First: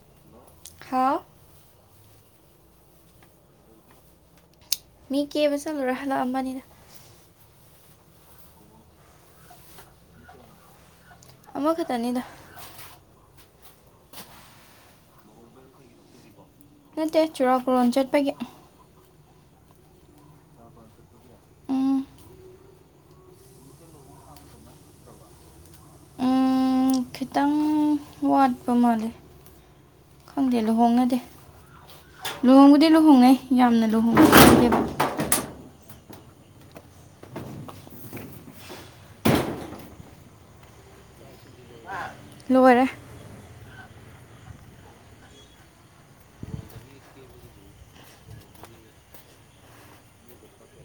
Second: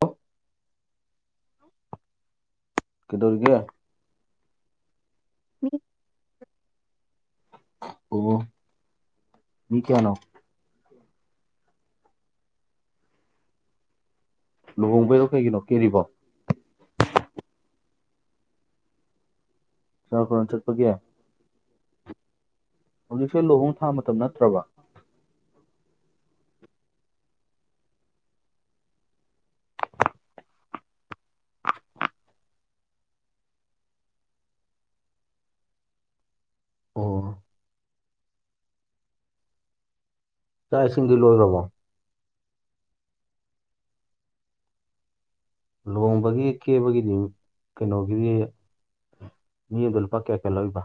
hello ꯍꯥꯎ ꯀꯩꯗꯧꯔꯤꯒꯦ ꯃꯤ ꯀꯦꯕ ꯆꯠꯂꯨꯔ ꯍꯜꯂꯛꯑꯝꯃꯅꯤꯗ ꯑꫭ ꯃꯤ ꯀꯌꯥꯅꯣ ꯑꯃꯥ ꯈꯛꯇꯅꯤꯗꯥ ꯂꯨꯍꯣꯡꯕꯩꯔꫭ ꯀꯩꯒꯤꯅꯣ ꯀꯦꯔꯤꯕꯣ ꯅꯠꯇꯦ ꯆꯨꯔꯥꯛꯀꯨꯔꯣꯟ ꯆꯠꯄꯒꯤ ꯆꯨꯔꯥꯀꯣꯔꫭꯟ ꯆꯠꯄꯒꯤ ꯎꯝ ꯍꯧꯖꯤꯛꯁꯦ ꯂꯨꯍꯣꯡ ꯊꯥ ꯃꯇꯝ ꯅꯠꯇ꯭ꯔꯕꯣ ꯎꯝ ꯈꯤꯇꯪ ꯋꯥꯠꯄ ꯃꯥꯜꯂꯦ ꯈꯪꯗꯦ ꯂꯨꯍꯣꯡꯅꯗꯦ ꯂꯨꯍꯣꯡꯕꯨꯗꯤ ꯂꯨꯍꯣꯡꯅꯩ ꯌꯥꯝꯅ ꯂꯨꯍꯣꯡꯅ ꯗꯦꯕ ꯑꯣ ꯆꯥꯛ ꯏꯁꯤꯡꯗꯤ ꯂꯣꯏꯔꯕꯣ [inaudible] ꯂꯣꯏꯔꯦ ꯂꯨꯍꯣꯡꯕꯒꯤ ꯀꯦꯕꯒꯤꯗꯤ ꯀꯩꯅꯣꯒꯤꯗꯤ ꯃꯤ ꯑꯝꯗ ꯂꯨꯄꯥ ꯀꯌꯥ ꯀꯌꯥ ꯂꯧꯔꯤꯕ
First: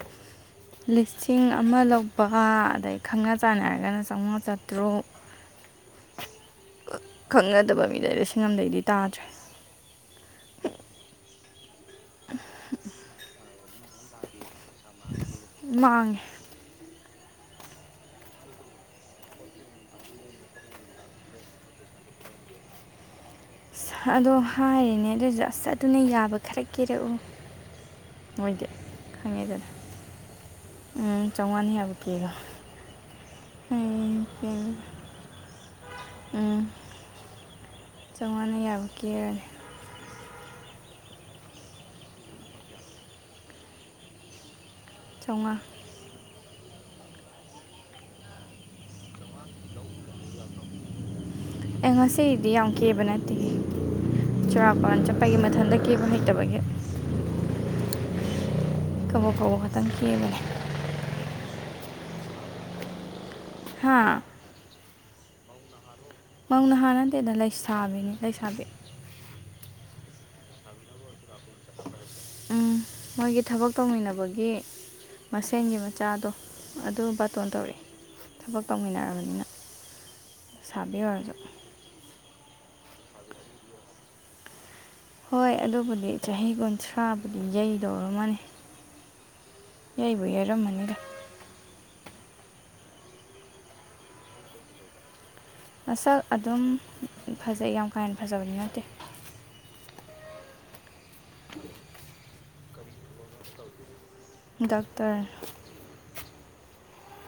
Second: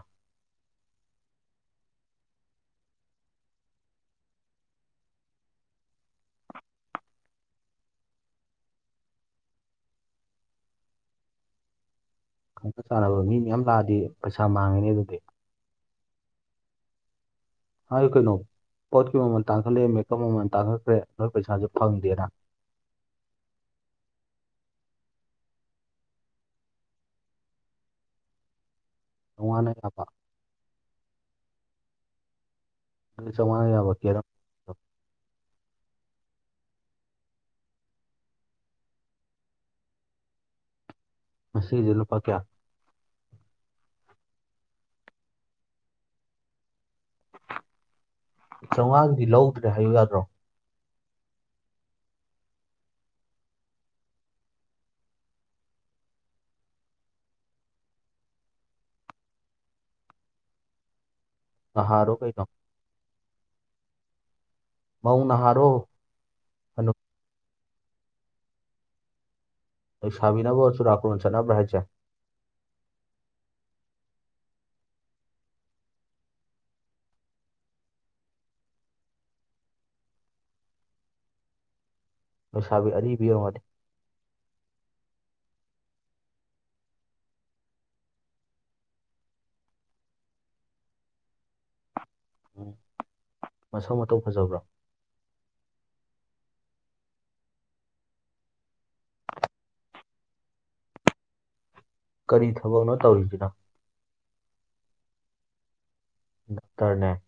ꯂꯤꯁꯤꯡ ꯑꯃ ꯂꯧꯕ ꯑꯗꯩ ꯈꯪꯅ ꯆꯥꯟꯅꯔꯒꯅ ꯆꯥꯎꯉꯥ ꯆꯥꯇ꯭ꯔꯨꯛ ꯈꯪꯅꯗꯕ ꯃꯤꯗꯥꯗꯤ ꯂꯤꯁꯤꯡ ꯑꯃꯗꯩꯗꯤ ꯇꯥꯗ꯭ꯔꯦ ꯈꯪꯅ ꯆꯥꯟꯅꯕ ꯃꯤ ꯃꯌꯥꯝ ꯂꯥꯛꯑꯗꯤ ꯄꯩꯁꯥ ꯃꯥꯡꯉꯦꯅꯦ ꯑꯗꯨꯗꯤ ꯃꯥꯡꯉꯦ ꯍꯥꯏ ꯀꯩꯅꯣ ꯄꯣꯠꯀꯤ ꯃꯃꯜ ꯇꯥꯡꯈꯠꯂꯦ ꯃꯦꯀꯞ ꯃꯃꯜ ꯇꯥꯡꯈꯠꯈ꯭ꯔꯦ ꯅꯣꯏ ꯄꯩꯁꯥꯖꯦ ꯐꯪꯗꯦꯅ ꯑꯁ ꯑꯗꯣ ꯍꯥꯏꯔꯦꯅꯦ ꯑꯗꯨꯏꯁꯨ ꯑꯁ ꯑꯗꯨꯅ ꯌꯥꯕ ꯈꯔ ꯀꯦꯔꯛꯎ ꯃꯣꯏꯗꯤ ꯈꯪꯉꯦꯗꯅ ꯆꯥꯝꯃꯉꯥꯅ ꯌꯥꯕ ꯎꯝ ꯆꯥꯎꯉꯥꯅ ꯌꯥꯕ ꯀꯦꯔꫭ ꯑꯗꯨꯗꯤ ꯆꯧꯉꯥꯅ ꯌꯥꯕ ꯀꯦꯔꯣ ꯎꯝ ꯎꯝ ꯆꯧꯉꯥꯅ ꯌꯥꯕ ꯀꯦꯔꯅꯤ ꯉꯁꯤꯒꯤꯗꯤ ꯂꯨꯄꯥ ꯀꯌꯥ ꯆꯧꯉꯥ ꯆꯧꯉꯥꯒꯤꯗꯤ ꯂꯧꯗ꯭ꯔꯦ ꯍꯥꯏꯌꯨ ꯌꯥꯗ꯭ꯔꯣ ꯑꯩ ꯉꯁꯤꯗꯤ ꯌꯥꯝ ꯀꯦꯕ ꯅꯠꯇꯦ ꯆꯨꯔꯥꯀꯨꯔꯣꯟ ꯆꯠꯄꯒꯤ ꯃꯊꯟꯗ ꯀꯦꯕ ꯍꯩꯇꯕꯒꯤ ꯀꯕꯣꯛ ꯀꯕꯣꯛ ꯈꯥꯇꯪ ꯀꯦꯕꯅꯦ ꯑꯍꯔꯣ ꯀꯩ ꯅꯣ ꯍꯥꯥ ꯃꯧꯅꯍꯥꯔꯣ ꯃꯧ ꯅꯍꯥ ꯅꯠꯇꯦꯗ ꯂꯩꯁꯥꯕꯤꯅꯤ ꯂꯩꯁꯥꯕꯤ ꯂꯩꯁꯕꯤꯅꯕꯨ ꯆꯨꯔꯀꯨꯔꯣꯟ ꯆꯠꯅꯕ꯭ꯔ ꯍꯥꯏꯁꯦ ꯎꯝ ꯃꯣꯏꯒꯤ ꯊꯕꯛ ꯇꯧꯃꯤꯟꯅꯕꯒꯤ ꯃꯁꯦꯟꯒꯤ ꯃꯆꯥꯗꯣ ꯑꯗꯨ ꯕꯇꯣꯟ ꯇꯧꯔꯛꯑꯦ ꯊꯕꯛ ꯇꯧꯃꯤꯟꯅꯔꯕꯅꯤꯅ ꯂꯩꯁꯥꯕꯤ ꯑꯣꯏꯔꯁꯨ ꯂꯩꯁꯥꯕꯤ ꯑꯔꯤꯕꯤ ꯑꯣꯢꯔꯝꯒꯅꯤ ꯍꯣꯏ ꯑꯗꯨꯕꯨꯗꯤ ꯆꯍꯤ ꯀꯨꯟꯊ꯭ꯔꯥꯕꯨꯗꯤ ꯌꯩꯗꯧꯔꯝꯃꯅꯤ ꯌꯥꯏꯕꯨ ꯌꯩꯔꯝꯃꯅꯤꯗ ꯎꯝ ꯃꯁꯛ ꯃꯇꯧ ꯐꯖꯕ꯭ꯔꯣ ꯃꯁꯛ ꯑꯗꯨꯝ ꯐꯖꯩ ꯌꯥꯝ ꯀꯥ ꯍꯦꯟꯅ ꯐꯖꯕꯗꯤ ꯅꯠꯇꯦ [unintelligible] ꯀꯔꯤ ꯊꯕꯛꯅꯣ ꯇꯧꯔꯤꯁꯤꯅ ꯗꯥꯛꯇꯔ ꯗꯣꯛꯇꯔꯅꯦ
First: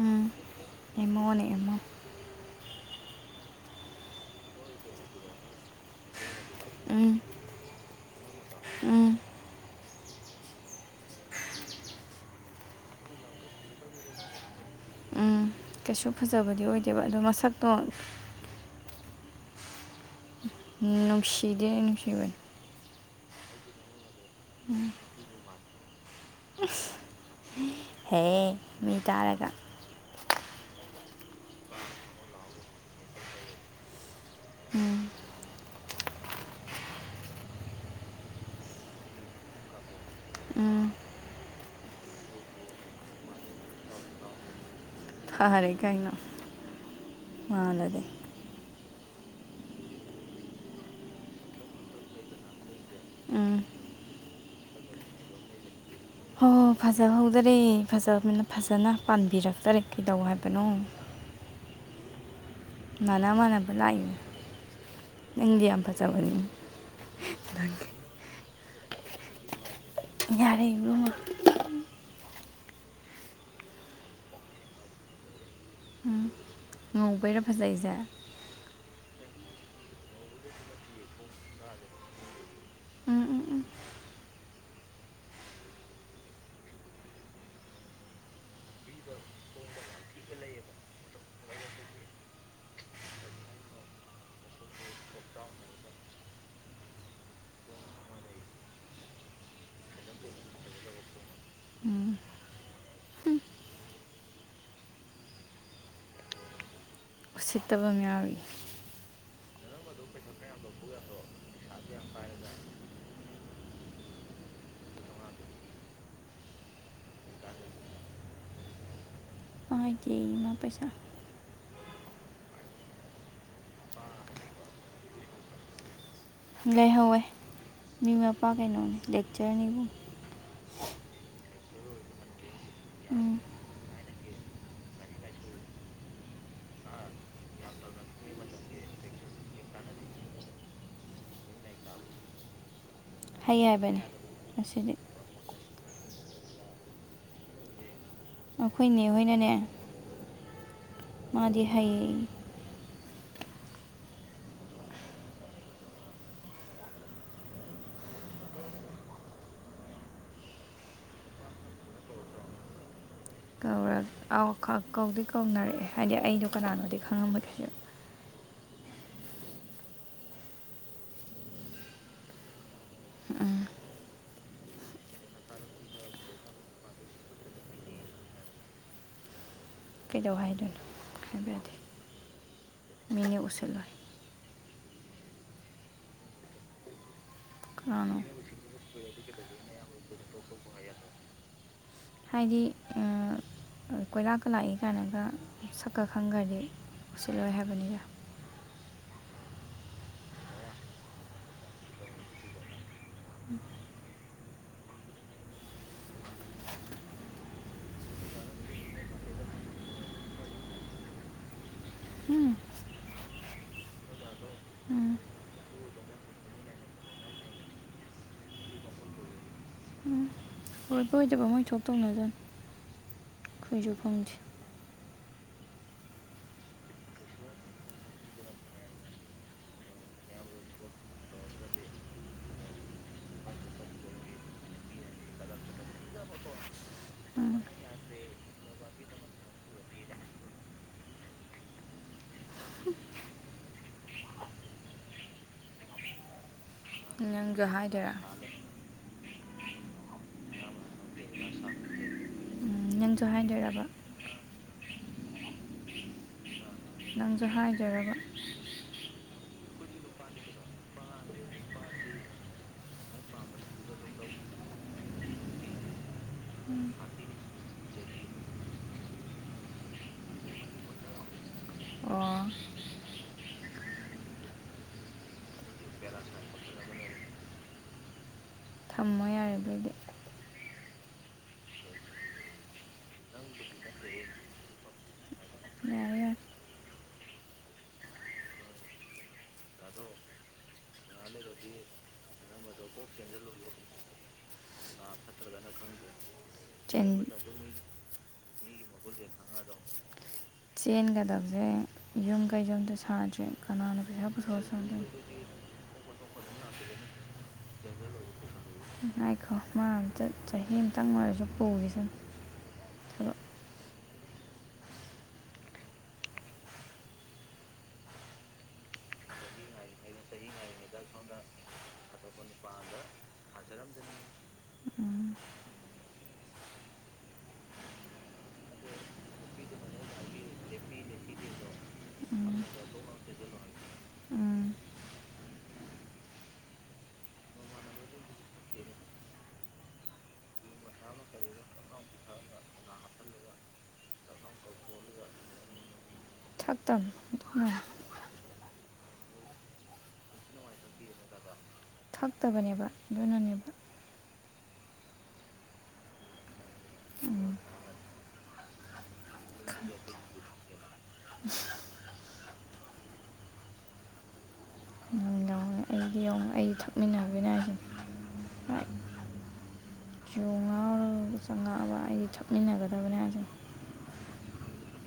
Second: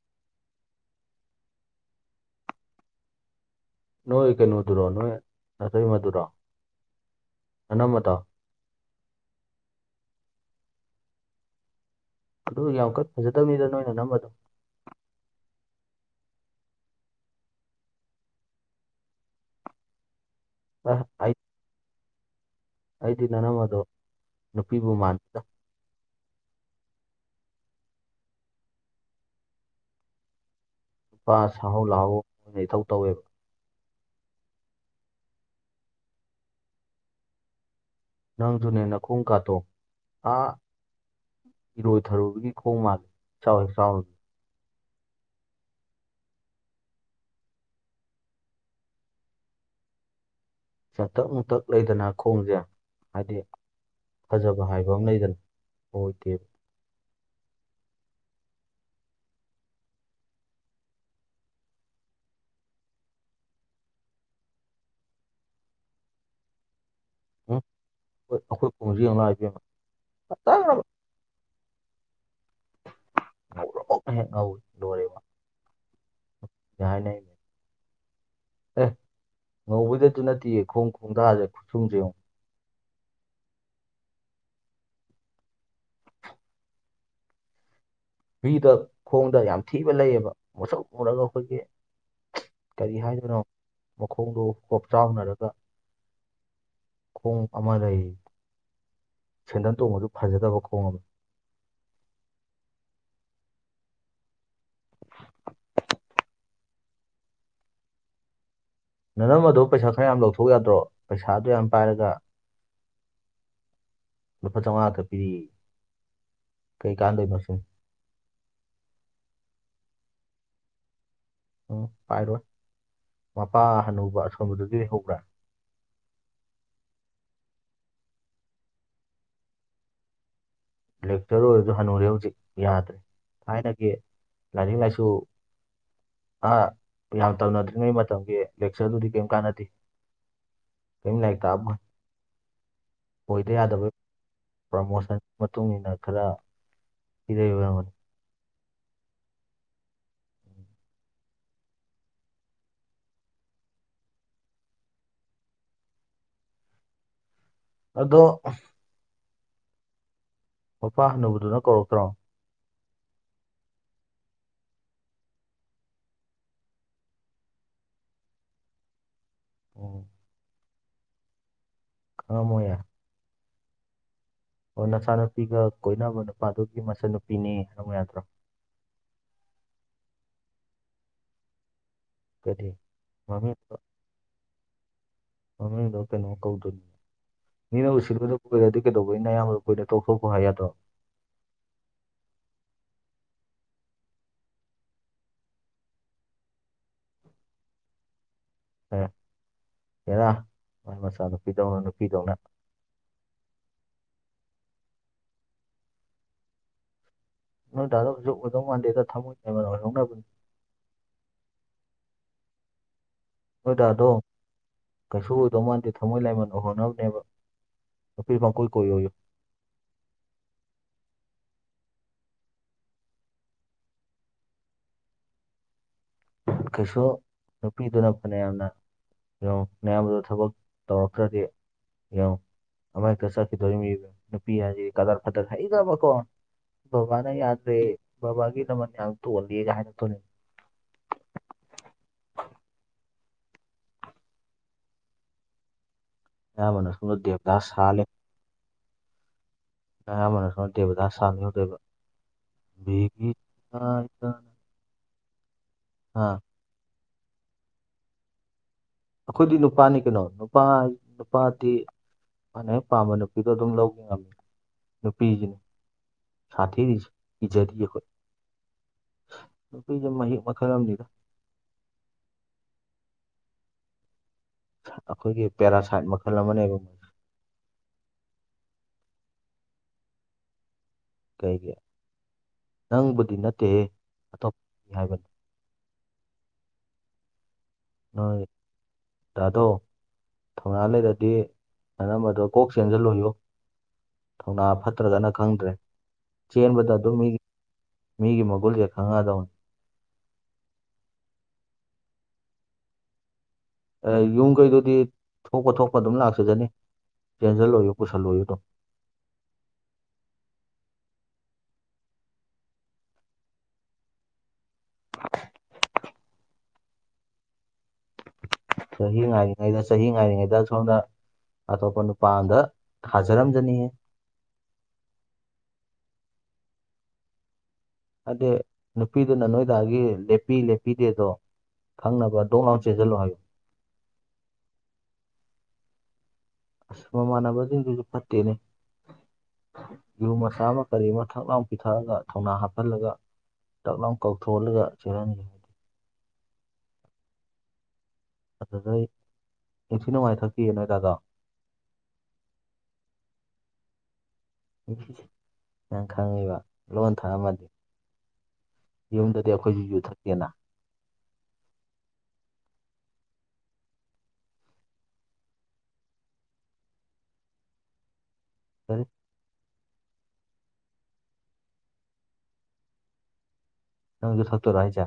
ꯎꯝ ꯑꯦꯝꯃꯣꯅꯦ ꯑꯦꯝꯃꯣ ꯅꯣꯏ ꯀꯩꯅꯣꯗꯨꯔꯣ ꯅꯣꯏ ꯅꯇꯩ ꯃꯗꯨꯔꯣ ꯎꯝ ꯅꯅꯝꯃꯗꯣ ꯎꯝ [unintelligible] ꯑꯗꯨ ꯌꯥꯝ ꯀꯟꯅ ꯐꯖꯗꯕꯅꯤꯗ ꯅꯣꯏꯅ ꯅꯅꯝꯃꯗꯣ ꯎꯝ ꯀꯩꯁꯨ ꯐꯖꯕꯗꯤ ꯑꯣꯏꯗꯦꯕ ꯑꯗꯣ ꯃꯁꯛꯇꯣ ꯑ, ꯑꯩ ꯅꯨꯡꯁꯤꯗꯤꯦ ꯅꯨꯡꯁꯤ ꯃꯅꯨꯡ ꯑꯩꯗꯤ ꯅꯅꯝ ꯑꯗꯣ ꯅꯨꯄꯤꯕꯨ ꯃꯥꯟꯗ ꯑ ꯍꯦ ꯃꯤ ꯇꯥꯔꯒ ꯄꯥ ꯁꯥꯍꯧ ꯂꯥꯛꯍꯧ ꯑꯣꯏꯅ ꯏꯊꯧ ꯇꯧꯋꯦꯕ ꯎꯝ ꯅꯪ ꯨꯅꯤꯅ ꯈꯨ ꯀꯥꯇ ꯑꯥ ꯎꯝ ꯏꯔꯣꯏ ꯊꯔꯨꯕꯒꯤ ꯈꯣꯡ ꯃꯥꯜꯂꯦ ꯆꯥꯎꯋꯦ ꯆꯥꯎꯋ ꯐꯔꯦ ꯀꯥꯏꯩꯅ ꯃꯥꯂꯗꯦ ꯆꯥꯎꯇꯛ ꯃꯨꯇꯛ ꯂꯩꯗꯅ ꯈꯣꯡꯁꯦ ꯍꯥꯏꯗꯤ ꯎꯝ ꯐꯖꯕ ꯍꯥꯏꯕ ꯑꯃ ꯂꯩꯗꯅ ꯑꯣꯏꯗꯦꯕ ꯍꯣ ꯐꯖꯍꯧꯗꯔꯦ ꯐꯖꯕꯤꯅ ꯐꯖꯅ ꯄꯥꯟꯕꯤꯔꯛꯇꯔꯦ ꯀꯩꯗꯧ ꯍꯥꯏꯕꯅꯣ ꯃꯅꯥ ꯃꯥꯟꯅꯕ ꯂꯥꯛꯏꯅꯤ ꯅꯪꯗꯤ ꯌꯥꯝ ꯐꯖꯕꯅꯤꯅ ꯎꯝ ꯑꯩꯈꯣꯢ ꯑꯩꯈꯣꯏ ꯈꯣꯡꯖ ꯌꯦꯡꯉꯨ ꯂꯥꯎ ꯏꯕꯦꯝꯃ ꯌꯥꯔꯦ ꯐꯖꯒ꯭ꯔꯕ ꯏꯕꯨꯡꯉꯣ ꯉꯧꯔꯣꯛ ꯍꯦꯛ ꯉꯧꯏ ꯂꯣꯢꯔꯦ ꯃ ꯉꯧꯕꯩꯔꯥ ꯐꯖꯩꯖꯦ ꯑꯦ ꯉꯧꯕꯩꯗꯁꯨ ꯅꯠꯇꯦꯌꯦ ꯈꯣꯡ ꯈꯣꯡꯗꯁꯦ ꯈꯨꯆꯨꯝꯁꯦ ꯌꯦꯡꯉꯨ ꯎꯝ ꯎꯝ ꯎꯝ ꯃꯤꯗ ꯈꯣꯡꯗ ꯌꯥꯝ ꯊꯤꯕ ꯂꯩꯌꯦꯕ ꯃꯣꯠꯁꯛ ꯎꯔꯒ ꯑꯩꯈꯣꯏꯒꯤ ꯀꯔꯤ ꯍꯥꯏꯗꯅꯣ ꯃꯈꯣꯡꯗꯨ ꯍꯣꯞꯆꯥꯎꯅꯔꯒ ꯈꯣꯡ ꯑꯃ ꯂꯩ ꯁꯦꯟꯗꯟ ꯇꯣꯡꯕꯁꯨ ꯐꯖꯗꯕ ꯈꯣꯡ ꯑꯃ ꯎꯝ ꯎꯁꯤꯠꯇꯕ ꯑꯃ ꯌꯥꯎꯔꯤ ꯅꯅꯪꯗꯣ ꯄꯩꯁꯥ ꯈꯔ ꯌꯥꯝ ꯂꯧꯊꯣꯛ ꯌꯥꯗ꯭ꯔꯣ ꯄꯩꯁꯥꯗꯨ ꯌꯥꯝ ꯄꯥꯏꯔꯒ ꯂꯨꯄꯥ ꯆꯥꯝꯃꯉꯥ ꯈ ꯄꯤꯔꯤ ꯀꯩ ꯀꯥꯟꯗꯣꯏꯃꯁꯦ ꯍꯥꯏꯒꯤꯃ ꯄꯩꯁꯥ ꯎꯝ ꯄꯥꯏꯔꯣꯏ ꯃꯄꯥ ꯑꯅꯧꯕ ꯑꯁꯣꯟꯕꯗꯨꯗꯒꯤ ꯍꯧꯕ꯭ꯔꯥ ꯂꯩꯍꯧꯋꯦ ꯃꯤ ꯃꯄꯥ ꯀꯩꯅꯣꯅꯤ ꯂꯦꯛꯆꯔꯅꯤꯕꯨꯡ ꯂꯦꯛꯆꯔꯔ ꯑꯣꯏꯔꯁꯨ ꯍꯟꯅꯨꯔꯦ ꯍꯧꯖꯤꯛ ꯌꯥꯗ꯭ꯔꯦ ꯎꯝ ꯊꯥꯏꯅꯒꯤ ꯂꯥꯏꯔꯤꯛ ꯂꯥꯏꯁꯨ ꯑ ꯌꯥꯝ ꯇꯧꯅꯗ꯭ꯔꯤꯉꯩ ꯃꯇꯝꯒꯤ ꯂꯦꯛꯆꯔꯗꯨꯗꯤ ꯀꯔꯤꯝ ꯀꯥꯟꯅꯗꯦ ꯀꯔꯤꯝ ꯂꯥꯏꯔꯤꯛꯛꯇꯥꯕ ꯑꯣꯏꯗ ꯍꯩ ꯌꯥꯗꯕ ꯍꯥꯏꯕꯅꯦ ꯑꯁꯤꯗꯤ ꯄ꯭ꯔꯣꯃꯣꯁꯟ ꯃꯇꯨꯡ ꯏꯟꯅ ꯈꯔ ꯄꯤꯔꯕ ꯉꯝꯒꯅꯤ ꯑꯩꯈꯣꯏꯅꯦ ꯍꯣꯏꯅꯅꯦ ꯃꯥꯗꯤꯦ ꯍꯥꯏ ꯑꯗꯣ ꯃꯄꯥ ꯍꯟꯅꯨꯕꯗꯨꯅ ꯀꯧꯔꯛꯇ꯭ꯔꯣ ꯑꯥꯎ ꯀꯧꯗꯤ ꯀꯧꯅꯔꯛꯑꯦ ꯍꯥꯏꯗꯤ ꯑꯩꯗꯣ ꯀꯅꯥꯅꯣꯗꯤ ꯈꯪꯉꯝꯕꯒꯦ ꯎꯝ ꯀꯝ ꯑꯣꯏꯦ ꯎꯝ ꯑꯣ ꯅꯆꯥꯅꯨꯄꯤꯒ ꯀꯣꯏꯅꯕ ꯅꯨꯄꯥꯗꯨꯒꯤ ꯃꯆꯟꯅꯨꯄꯤꯅꯤ ꯍꯥꯏꯝ ꯌꯥꯗ꯭ꯔꯣ ꯀꯩꯗꯧ ꯍꯥꯏꯗꯣꯏꯅꯣ ꯍꯥꯏꯕꯗꯤꯦ ꯀꯗꯤ ꯑꯅꯤ ꯎꯁꯤꯜꯂꯣꯏ ꯃꯃꯤꯡꯗꯣ ꯀꯩꯅꯣ ꯀꯧꯗꯣꯏꯅꯤ ꯃꯤꯅ ꯀꯅꯥꯅꯣ ꯎꯁꯤꯜꯂꯗ ꯀꯨꯏꯔ ꯑꯗꯨ ꯀꯩꯗꯧꯕꯒꯤꯩꯅ ꯑꯌꯥꯝꯕ ꯀꯨꯔ ꯇꯣꯛꯊꯣꯛꯄ ꯍꯥꯏ ꯌꯥꯗ꯭ꯔꯣ ꯍꯥꯏꯗꯤ ꯀꯣꯏꯔꯥꯛꯀ ꯂꯥꯛꯏ ꯀꯥꯏꯅꯒ ꯁꯛꯀ ꯈꯪꯈ꯭ꯔꯗꯤ ꯁꯤꯜꯂꯣꯏ ꯍꯥꯏꯕꯅꯤꯅ ꯍꯔꯥ ꯃ ꯃꯆꯥ ꯅꯨꯄꯤꯗꯧꯅ ꯅꯨꯄꯤꯗꯧꯅ ꯅꯣꯏ ꯗꯥꯗ ꯍꯧꯖꯤꯛ ꯑꯣꯏꯗꯧ ꯃꯥꯟꯗꯦꯗ ꯊꯝꯃꯣꯏꯅꯦꯕꯅꯣꯣꯏꯍꯧꯅꯕꯅꯤ ꯎꯝ ꯅꯣꯏꯗꯥꯗꯣ ꯎꯝ ꯀꯩꯁꯨ ꯑꯣꯏꯗꯧ ꯃꯥꯟꯗꯦ ꯊꯃꯣꯏ ꯂꯥꯏꯃꯟ ꯑꯣꯏꯍꯣꯅꯕꯅꯦꯕ ꯐ ꯃꯥ ꯀꯣꯏ ꯀꯣꯏ ꯑꯣꯏꯌꯣ ꯎꯝ ꯐꯣꯏꯕꯣꯏꯗꯕ ꯃꯣꯏ ꯁꯣꯛ ꯇꯧꯅꯗꯅ ꯑꯩꯈꯣꯏꯁꯨ ꯐꯪꯗꯦ ꯀꯩꯁꯨ ꯅꯨꯄꯤꯗꯨꯅ ꯐꯅ ꯌꯥꯝꯅ ꯀꯣ ꯃꯌꯥꯝꯕꯗ ꯊꯕꯛ ꯇꯧꯔꯛꯇ꯭ꯔꯗꯤ ꯌꯦꯡꯉ ꯑꯃꯥꯏꯛꯇ ꯁꯛꯈꯤꯗꯣꯏ ꯅꯨꯄꯤ ꯍꯥꯏꯁꯤꯦ ꯀꯗꯥꯔ ꯐꯠꯇ ꯍꯥꯏꯗꯕꯀꯣ ꯕꯕꯥꯅ ꯎꯝ ꯌꯥꯗ꯭ꯔꯦ ꯕꯕꯥꯒꯤ ꯅꯃ ꯌꯥꯝ ꯇꯣꯍꯜꯂꯤꯦꯒ ꯍꯥꯏꯅ ꯇꯅꯦ ꯌꯥꯔ ꯁꯨꯝꯣ ꯗꯦꯕꯗꯥ ꯅꯪꯁꯨ ꯁ ꯁꯥꯍꯦ ꯍꯥꯏꯗꯣꯏꯔꯥ ꯑꯌꯥꯝ ꯑꯃꯅ ꯁꯅ ꯗꯦꯕꯗ ꯎꯝ ꯅꯪꯁꯨ ꯁꯅꯤꯌꯗꯣꯏꯕꯒꯤ ꯍꯥꯏꯗꯣꯏꯔꯕ ꯑꯥ ꯂꯝꯝ ꯍꯔ ꯔꯕ ꯑꯩꯈꯣꯏꯗꯤ ꯅꯨꯄꯥꯅꯤ ꯀꯩꯅꯣ ꯅꯨꯄꯥ ꯅꯨꯄꯥꯗꯤ ꯃꯥꯥꯟꯅ ꯍꯦꯛ ꯄꯥꯝꯕ ꯅꯨꯄꯤꯗꯣ ꯑꯗꯨꯝ ꯂꯧꯕꯈꯤ ꯉꯝꯃꯤ ꯅꯨꯄꯤꯁꯤꯅꯤ ꯁꯥꯇꯤ ꯎꯝ ꯏꯖꯗꯤ ꯍꯣꯏ ꯅꯨꯄꯤꯁꯦ ꯃꯍꯤ ꯃꯈꯜ ꯑꯃꯅꯤꯗ ꯑꯣ ꯑꯩꯈꯣꯏꯒꯤ ꯄꯦꯔꯥꯁꯥꯏꯠ ꯃꯈꯜ ꯑꯃꯅꯦꯕꯣꯏ ꯊꯝꯃ ꯌꯥꯦꯔꯕꯗꯤ ꯀꯩꯒꯤ ꯅꯪꯕꯨꯗꯤ ꯅꯠꯇꯦ ꯑꯇꯣꯞ ꯍꯥꯏꯕꯅꯣ ꯌꯥꯔꯦ ꯌꯥꯔꯦ ꯍꯣꯏ ꯇꯥꯗꯣ ꯊꯧꯅꯥ ꯂꯩꯔꯗꯤ ꯑꯅꯝꯕꯗꯣ ꯀꯣꯛ ꯆꯦꯟꯁꯤꯜꯂꯨꯌꯣ ꯊꯧꯅꯥ ꯐꯠꯇ꯭ꯔꯒꯅ ꯈꯪꯗ꯭ꯔꯦ ꯆꯦꯟꯕꯠꯇ ꯇꯣ ꯃꯤꯒꯤ ꯃꯤꯒꯤ ꯃꯣꯒꯣꯜꯁꯦ ꯈꯪꯉ ꯇ ꯆꯦꯟꯒꯗꯕꯁꯦ ꯌꯨꯝ ꯀꯩ ꯌꯨꯝꯗ ꯁꯥꯗ꯭꯭ꯔꯦ ꯀꯅꯥꯅ ꯑꯦ, ꯄꯩꯁꯥ ꯄꯨꯊꯣꯛꯑ ꯌꯨꯝꯈꯩꯗꯨꯗꯤ ꯁꯗꯦ ꯊꯣꯛꯄ ꯊꯣꯛꯄ ꯑꯗꯨꯝ ꯂꯥꯛꯆꯗꯅꯤ ꯆꯦꯟꯁꯤꯜꯂꯣꯏꯌꯨ ꯄꯨꯁꯜꯂꯣꯏꯨ ꯑꯗꯨꯝ ꯅꯨꯡ ꯉꯥꯏꯈꯣ ꯃꯔꯝꯇ ꯆꯍꯤ ꯑꯃꯇꯪ ꯑꯣꯏꯔꯁꯨ ꯄꯨꯈꯤꯁꯅ ꯆꯍꯤ ꯉꯥꯏꯔꯤꯉꯩꯗ ꯆꯍꯤ ꯉꯥꯏꯔꯤꯉꯩꯗ ꯁꯣꯝꯗ ꯑꯇꯣꯞꯄ ꯅꯨꯄꯥ ꯑꯗ ꯊꯖꯔꯝꯖꯅꯤꯡꯏ ꯎꯝ ꯑꯗꯨꯗꯗꯤ ꯅꯨꯄꯤꯗꯨꯅ ꯅꯣꯏꯗꯥꯒꯤ ꯂꯦꯞꯄꯤ ꯂꯦꯞꯄꯤꯗꯦꯗꯣ ꯈꯪꯅꯕ ꯗꯣꯛ ꯎꯝ ꯂꯥꯎꯟ ꯆꯦꯁꯤꯜꯂꯣ ꯍꯥꯏꯌꯣ ꯎꯝ ꯑꯃꯥ ꯃꯥꯟꯅꯕꯥ ꯁꯨꯁꯨ ꯐꯥꯠꯇꯦꯅꯦ ꯌꯨ ꯃꯆꯥ ꯑꯃ ꯀꯔꯤ ꯑꯃ ꯊꯛ ꯂꯎ ꯄꯤꯊꯛꯑꯒ ꯊꯧꯅꯥ ꯍꯥꯞꯆꯜꯂꯒ ꯇꯥꯛꯂꯝ ꯀꯧꯊꯣꯛꯜꯂꯒ ꯆꯦꯜꯍꯟꯒꯦ ꯊꯛꯇꯝ ꯑꯗꯨꯗꯩ ꯌꯥꯝꯁꯨ ꯅꯨꯡꯉꯥꯏ ꯊꯛꯈꯤ ꯅꯣꯏ ꯇꯥꯗꯣ ꯊꯛꯇꯕꯅꯦꯕ ꯑꯗꯨꯅꯅꯦꯕ ꯅꯨꯄꯤꯁ ꯌꯥꯝ ꯈꯪꯉꯤꯕ ꯂꯣꯟ ꯊꯥꯛꯝꯃ ꯌꯨꯝꯗꯗꯤ ꯑꯩꯈꯣꯏꯁꯨ ꯌꯨꯊꯠꯇꯦꯅ ꯅꯨꯡꯗꯥꯡ ꯑꯩꯗꯤ ꯌꯦꯡꯉꯣ ꯑꯩ ꯊꯛꯃꯤꯟꯅꯕꯤꯅ ꯍ ꯌꯣ ꯉꯥꯎꯔꯒ ꯆꯪꯉꯛꯑꯕ ꯑꯩꯗꯤ ꯊꯛꯃꯤꯟꯅꯒꯗꯕꯅꯦꯁ ꯅ ꯊ ꯁꯛꯇꯔ ꯍꯥꯏꯖ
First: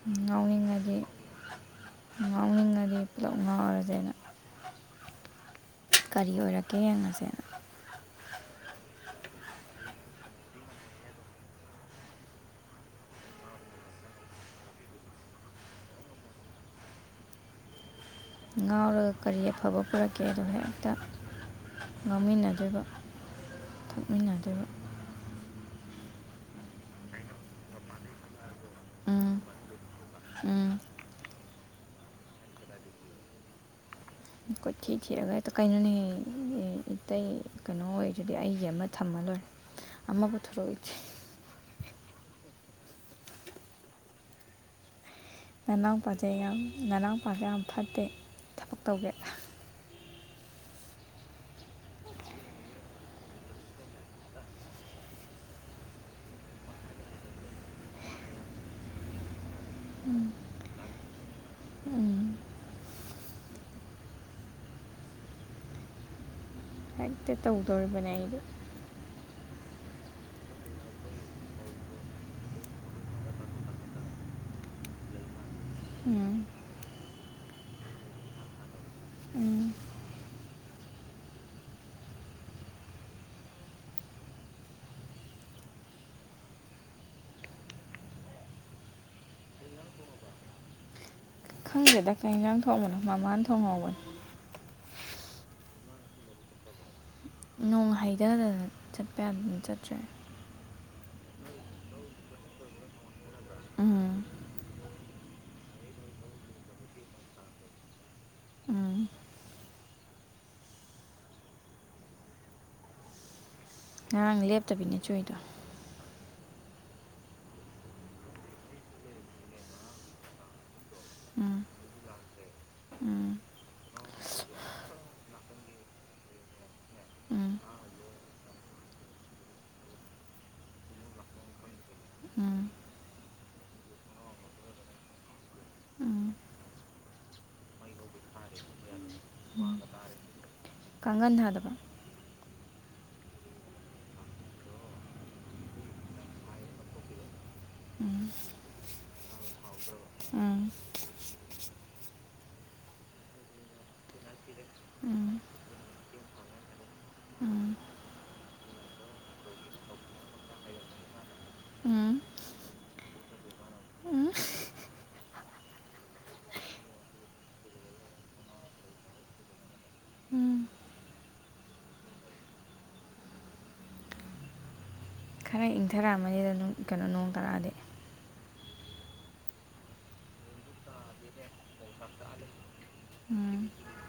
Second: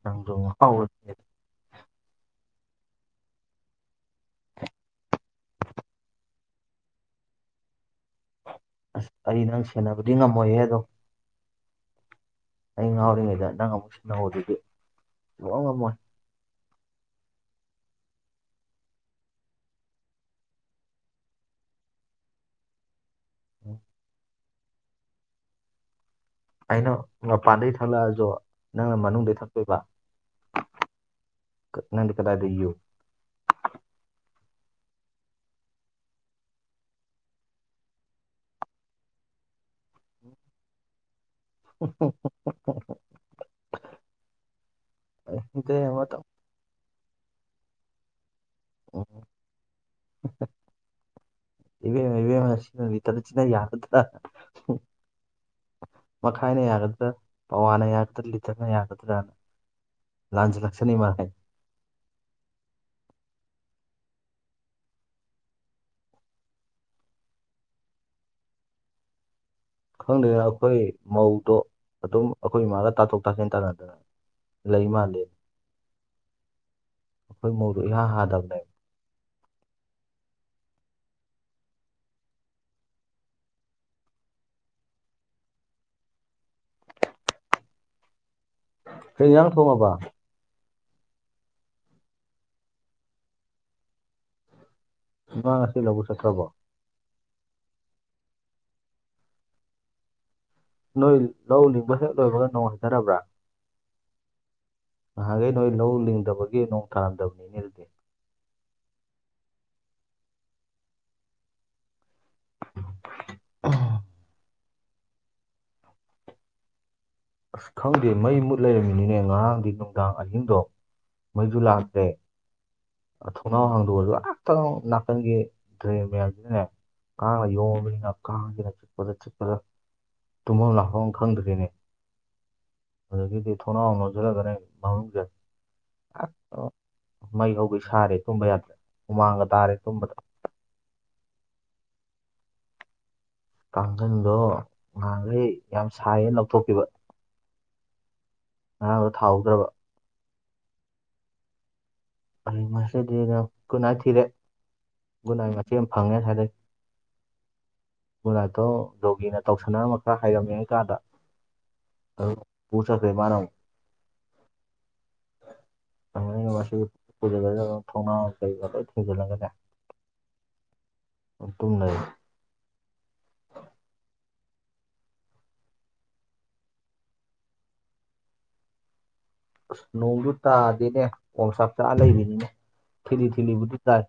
ꯅꯪꯣ ꯍ ꯉꯥꯎꯅꯤꯡꯉꯗꯤ ꯉꯥꯎꯅꯤꯡꯉꯗꯤ ꯄꯨꯂꯞ ꯑꯣꯏꯔ ꯑꯗꯨꯅ ꯀꯔꯤ ꯑꯣꯏꯔꯛꯀꯦ ꯌꯦꯡꯉꯁꯦꯅ ꯑꯁ ꯑꯩꯔꯤ ꯅꯪ ꯁꯦꯟꯅꯕꯗꯤ ꯉꯝꯃꯣꯏꯍꯦ ꯑꯗꯣ ꯑꯩ ꯉꯥꯎꯔꯤꯉꯩꯗ ꯅꯪ ꯑꯃꯨꯛ ꯁꯤꯍꯧꯕꯗꯨꯗꯤ ꯂꯥꯎ ꯉꯝꯃꯣꯏ ꯑꯗꯨꯒ ꯀꯔꯤ ꯑꯐꯕ ꯄꯨꯔꯛꯀꯦ ꯑꯗꯣ ꯍꯦꯛꯇ ꯉꯥꯡꯃꯤꯟꯅꯗꯣꯏꯕ ꯊꯣꯛꯃꯤꯟꯅꯗꯣꯢꯕ ꯑꯩꯅ ꯃꯄꯥꯟꯗꯩ ꯊꯛꯂꯛꯑꯁꯨ ꯅꯪꯅ ꯃꯅꯨꯡꯗ ꯎꯝ ꯊꯛꯇꯣꯏꯕ ꯎꯝ ꯅꯪꯗꯤ ꯀꯗꯥꯏꯗꯒꯤ ꯌꯨ ꯀꯣꯠꯊꯤ ꯊꯤꯔꯒ ꯍꯦꯛꯇ ꯀꯩꯅꯣꯅꯦ ꯏꯇꯩ ꯀꯩꯅꯣ ꯑꯣꯏꯔꯗꯤ ꯑꯩ ꯑꯃ ꯊꯝꯃ ꯂꯣꯏꯔꯦ ꯑꯃ ꯄꯨ ꯊꯣ ꯔꯛꯑꯣꯁꯦ ꯍꯥ ꯍꯥ ꯍꯥ ꯅꯅꯥꯎ ꯅꯨꯄꯥꯖꯦ ꯌꯥꯝ ꯅꯅꯥꯎ ꯄꯥꯁꯦ ꯌꯥꯝ ꯐꯠꯇꯦ ꯊꯕꯛ ꯇꯧꯒꯦ [inaudible] ꯏꯕꯦꯝ ꯏꯕꯦꯝ ꯁꯤꯅ ꯂꯤꯇꯔ ꯁꯤꯅ ꯌꯥꯒꯗꯔꯥ ꯃꯈꯥꯏꯅ ꯌꯥꯒꯗ꯭ꯔꯥ ꯄꯋꯥꯅ ꯌꯥꯒꯗ꯭ꯔꯥ ꯂꯤꯇꯔꯅ ꯌꯥꯒꯗ꯭ꯔꯥꯅ ꯂꯥꯟ ꯂꯛꯁ ꯅ ꯃꯥꯦ ꯎꯝ ꯍꯦꯛꯇ ꯇꯧꯗꯣꯔꯤꯕꯅꯦ ꯑꯩꯗꯣ ꯈꯪꯗꯦꯅ ꯑꯩꯈꯣꯏ ꯃꯧꯗꯣ ꯑꯗꯨꯝ ꯑꯩꯈꯣꯏ ꯏꯃꯥꯒ ꯇꯥꯊꯣꯛ ꯇꯥꯁꯤꯟ ꯇꯥꯟꯅꯗꯅ ꯂꯩ ꯃꯥꯥꯟꯂꯦ ꯎꯝ ꯑꯩꯈꯣꯏ ꯃꯣꯔꯨ ꯏꯍꯥ ꯍꯥꯗꯕꯅꯦꯕ ꯎꯝ ꯍꯩ ꯌꯥꯪ ꯊꯣꯉꯕ ꯈꯪꯖꯦꯗ ꯀꯥꯏꯅꯪ ꯊꯣꯡꯕꯅ ꯃꯃꯥꯅ ꯊꯣꯡꯉꯧꯕꯅꯤ ꯢꯃꯥ ꯉꯁꯤ ꯂꯕꯨꯛ ꯆꯠꯇ꯭ꯔꯕꯣ ꯅꯣꯡ ꯍꯩꯗꯗꯅ ꯆꯠꯄ ꯌꯥꯗꯗꯅ ꯆꯠꯇ꯭ꯔꯦ ꯅꯣꯏ ꯂꯧ ꯂꯤꯡꯕ ꯍꯦꯛ ꯂꯣꯏꯕꯒ ꯅꯣꯡ ꯍꯩꯗꯔꯕ꯭ꯔꯥ ꯎꯝ ꯅꯍꯥꯟꯒꯩ ꯅꯣꯏ ꯂꯧ ꯂꯤꯡꯗꯕꯒꯤ ꯅꯣꯡ ꯇꯥꯔꯝꯗꯕꯅꯤꯅꯦ ꯑꯗꯨ ꯎꯝ ꯑꯣ ꯉꯔꯥꯡ ꯂꯦꯞꯇꯕꯤꯅꯦꯆꯨꯏꯗꯣ ꯑꯁ ꯈꯪꯗꯦ ꯃꯩ ꯃꯨꯠ ꯂꯩꯔꯝꯃꯤꯅꯤꯅꯦ ꯉꯔꯥꯡꯗꯤ ꯅꯨꯡꯗꯥꯡ ꯑꯍꯤꯡꯗꯣ ꯃꯩꯖꯨ ꯎꯝ ꯂꯥꯛꯇꯦ ꯎꯝ ꯊꯣꯡꯅꯥꯎ ꯍꯥꯡꯗꯣꯛꯑꯁꯨ ꯑ ꯅꯥꯀꯟꯒꯤ ꯇꯨꯔꯦꯟ ꯃꯌꯥꯝꯁꯤꯅꯅꯦ ꯀꯥꯡꯅ ꯎꯝ ꯌꯣꯝꯃꯕꯅꯤꯅ ꯀꯥꯡꯁꯤꯅ ꯆꯤꯛꯄꯗ ꯆꯤꯛꯄꯗ ꯇꯨꯝꯐꯝ ꯂꯥꯛꯐꯝ ꯈꯪꯗ꯭ꯔꯦꯅꯦ ꯎꯝ ꯑꯗꯒꯤꯗꯤ ꯊꯣꯡꯅꯥꯎ ꯂꯣꯟꯖꯤꯜꯂꯒꯅꯦ ꯃꯅꯨꯡꯗ ꯎꯝ ꯍꯦꯛꯇ ꯃꯩ ꯍꯧꯒꯩ ꯁꯥꯔꯦ ꯇꯨꯝꯕ ꯌꯥꯗ꯭ꯔꯦ ꯍꯨꯃꯥꯡꯒ ꯇꯥꯔꯦ ꯇꯨꯝꯕꯗ ꯀꯥꯡꯒꯟ ꯊꯥꯗꯕ ꯀꯥꯡꯒꯟꯗꯣ ꯅꯍꯥꯟꯒꯩ ꯌꯥꯝ ꯁꯥꯏꯌꯦꯅ ꯂꯧꯊꯣꯛꯈꯤꯕ ꯎꯝ ꯉꯔꯥꯡꯗꯣ ꯊꯥꯍꯧꯗ꯭ꯔꯕ ꯑꯥ ꯑꯩ ꯃꯁꯤꯗꯤꯅ ꯒꯨꯠꯅꯥꯏꯠ ꯊꯤꯔꯦ ꯎꯝ ꯒꯨꯠꯅꯥꯏꯠ ꯃꯆꯦꯠ ꯐꯪꯉꯦ ꯑꯁꯥꯢꯗꯩ ꯎꯝ ꯃꯅꯥꯠꯇꯣ ꯌꯖꯣꯒꯤꯅ ꯇꯧꯁꯟꯅꯔꯝꯕ ꯈꯔ ꯍꯥꯏꯔꯝꯃꯤ ꯀꯥꯟꯗ ꯎꯝ ꯑꯗꯨꯝ ꯄꯨꯔ ꯆꯠꯈ꯭ꯔꯦ ꯃꯅꯥ ꯑꯃꯨꯛ ꯎꯝ ꯑꯗꯨꯗꯒꯤ ꯃꯁꯤ ꯄꯨꯖꯜꯂ ꯊꯧꯅꯥ ꯀꯩꯒ ꯂꯣꯏ ꯊꯤꯡꯖꯤꯜꯂꯒꯅꯦ ꯎꯝ ꯑꯗꯨꯝ ꯇꯨꯝꯂꯩꯕ ꯈꯔ ꯏꯪꯊꯔꯛꯑꯃꯅꯤꯗ ꯀꯩꯅꯣ ꯅꯣꯡ ꯇꯔꯛꯑꯗꯤ ꯑꯁ ꯅꯣꯡꯖꯨ ꯇꯥꯗꯦꯅꯦ ꯑꯣꯝꯆꯥꯛ ꯆꯥꯛꯑ ꯂꯩꯔꯤꯅꯤꯅꯦ ꯊꯤꯠꯂꯤ ꯎꯝ ꯊꯤꯠꯂꯤꯕꯨꯗꯤ ꯇꯥꯔꯦ